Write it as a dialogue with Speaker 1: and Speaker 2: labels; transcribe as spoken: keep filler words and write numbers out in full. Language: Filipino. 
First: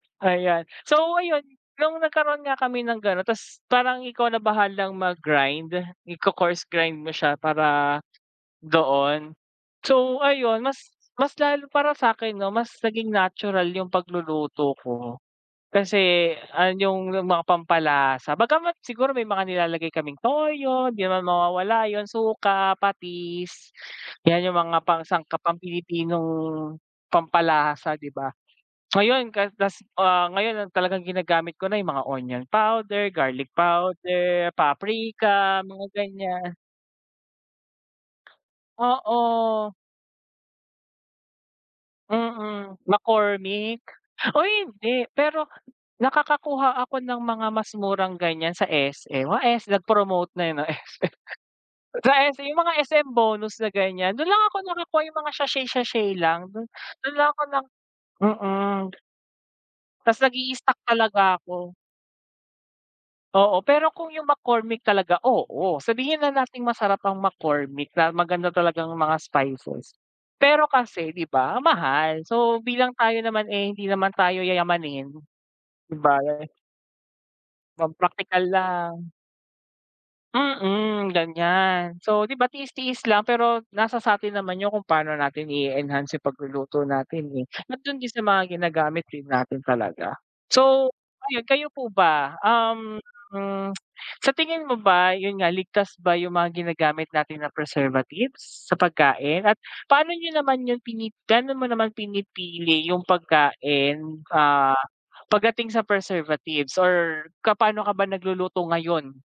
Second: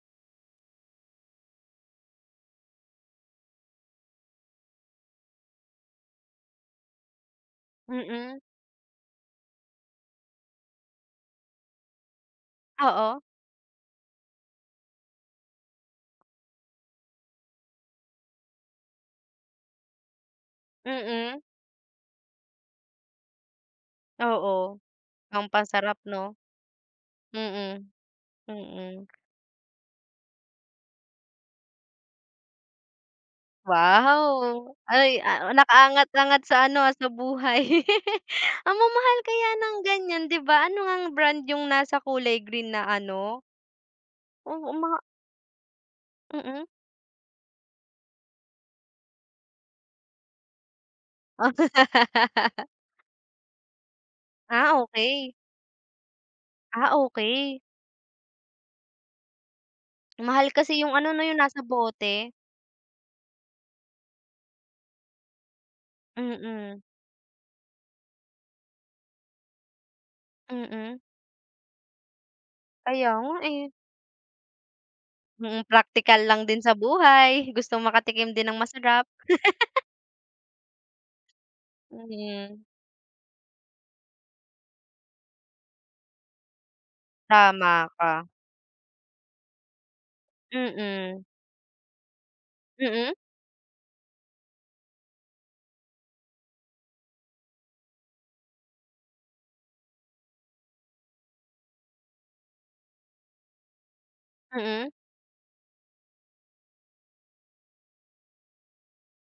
Speaker 1: Ayan, so ayun nung nagkaroon nga kami ng ganun ta's parang ikaw na bahalang mag-grind, iko-course grind mo siya para
Speaker 2: Mm.
Speaker 1: doon. So ayun mas mas lalo para sa 'kin 'no mas naging
Speaker 2: Oo.
Speaker 1: natural 'yung pagluluto ko, kasi an 'yung mga pampalasa. Bagamat siguro may mga nilalagay kaming toyo, di naman
Speaker 2: Mm.
Speaker 1: mawawala 'yun, suka, patis, 'yan 'yung
Speaker 2: Oo,
Speaker 1: mga pangsangkap, pang
Speaker 2: pampasarap 'no.
Speaker 1: Pilipinong
Speaker 2: Mm,
Speaker 1: pampalasa 'di ba.
Speaker 2: mm.
Speaker 1: Ngayon kaltas ah ngayon ang talagang ginagamit ko na 'yung mga onion powder, garlic powder,
Speaker 2: Wow! Ay, ah,
Speaker 1: paprika, mga
Speaker 2: nakaangat-angat
Speaker 1: ganyan.
Speaker 2: sa ano sa buhay. Ang mamahal kaya
Speaker 1: Oo.
Speaker 2: ng ganiyan 'di ba. Ano ngang brand 'yung nasa kulay green
Speaker 1: Mm,
Speaker 2: na ano?
Speaker 1: McCormick. Uy,
Speaker 2: Oo, mga
Speaker 1: hindi pero
Speaker 2: Mm.
Speaker 1: nakakakuha ako ng mga mas murang ganyan sa S-M. Wa, S nag-promote na, eh, 'no S-M Sa S-M, yung mga S-M bonus na ganyan, dun lang ako
Speaker 2: Ah,
Speaker 1: nakakuha yung mga
Speaker 2: okey.
Speaker 1: sachet-sachet lang dun,
Speaker 2: Ah,
Speaker 1: dun lang ako
Speaker 2: okey.
Speaker 1: ng mm. Ta's
Speaker 2: Mahal
Speaker 1: nag-i-stock
Speaker 2: kasi yung ano 'no,
Speaker 1: talaga
Speaker 2: 'yung nasa
Speaker 1: ako.
Speaker 2: bote.
Speaker 1: Oo, pero kung 'yung McCormick talaga, oo. Sabihin na nating
Speaker 2: Mm.
Speaker 1: masarap ang McCormick, na maganda talaga ang mga spices, pero
Speaker 2: Mm.
Speaker 1: kasi 'di ba ang mahal. So, bilang
Speaker 2: Kaya
Speaker 1: tayo
Speaker 2: nga,
Speaker 1: naman, eh,
Speaker 2: eh.
Speaker 1: hindi naman tayo yayamanin,
Speaker 2: Mm,
Speaker 1: di ba.
Speaker 2: praktikal lang din sa buhay. Gusto makatikim
Speaker 1: Magpraktikal
Speaker 2: din ng masarap.
Speaker 1: lang. Mm, ganyan. So 'di ba
Speaker 2: Mhm.
Speaker 1: tiis-tiis, lang pero nasa sa'tin naman 'yung kung paano natin i-enhance 'yung pagluluto natin, eh. At
Speaker 2: Tama
Speaker 1: dun din sa
Speaker 2: ka.
Speaker 1: mga ginagamit din natin talaga. So,
Speaker 2: Mm.
Speaker 1: ayun kayo po ba, um,
Speaker 2: Mm.
Speaker 1: hmm, sa tingin mo ba 'yun nga ligtas ba 'yung mga ginagamit natin na preservatives sa pagkain at paano niyo naman 'yung pini gaano mo naman pinipili 'yung pagkain, ah,
Speaker 2: Mm.
Speaker 1: pagdating sa preservatives or ka pano ka ba nagluluto ngayon?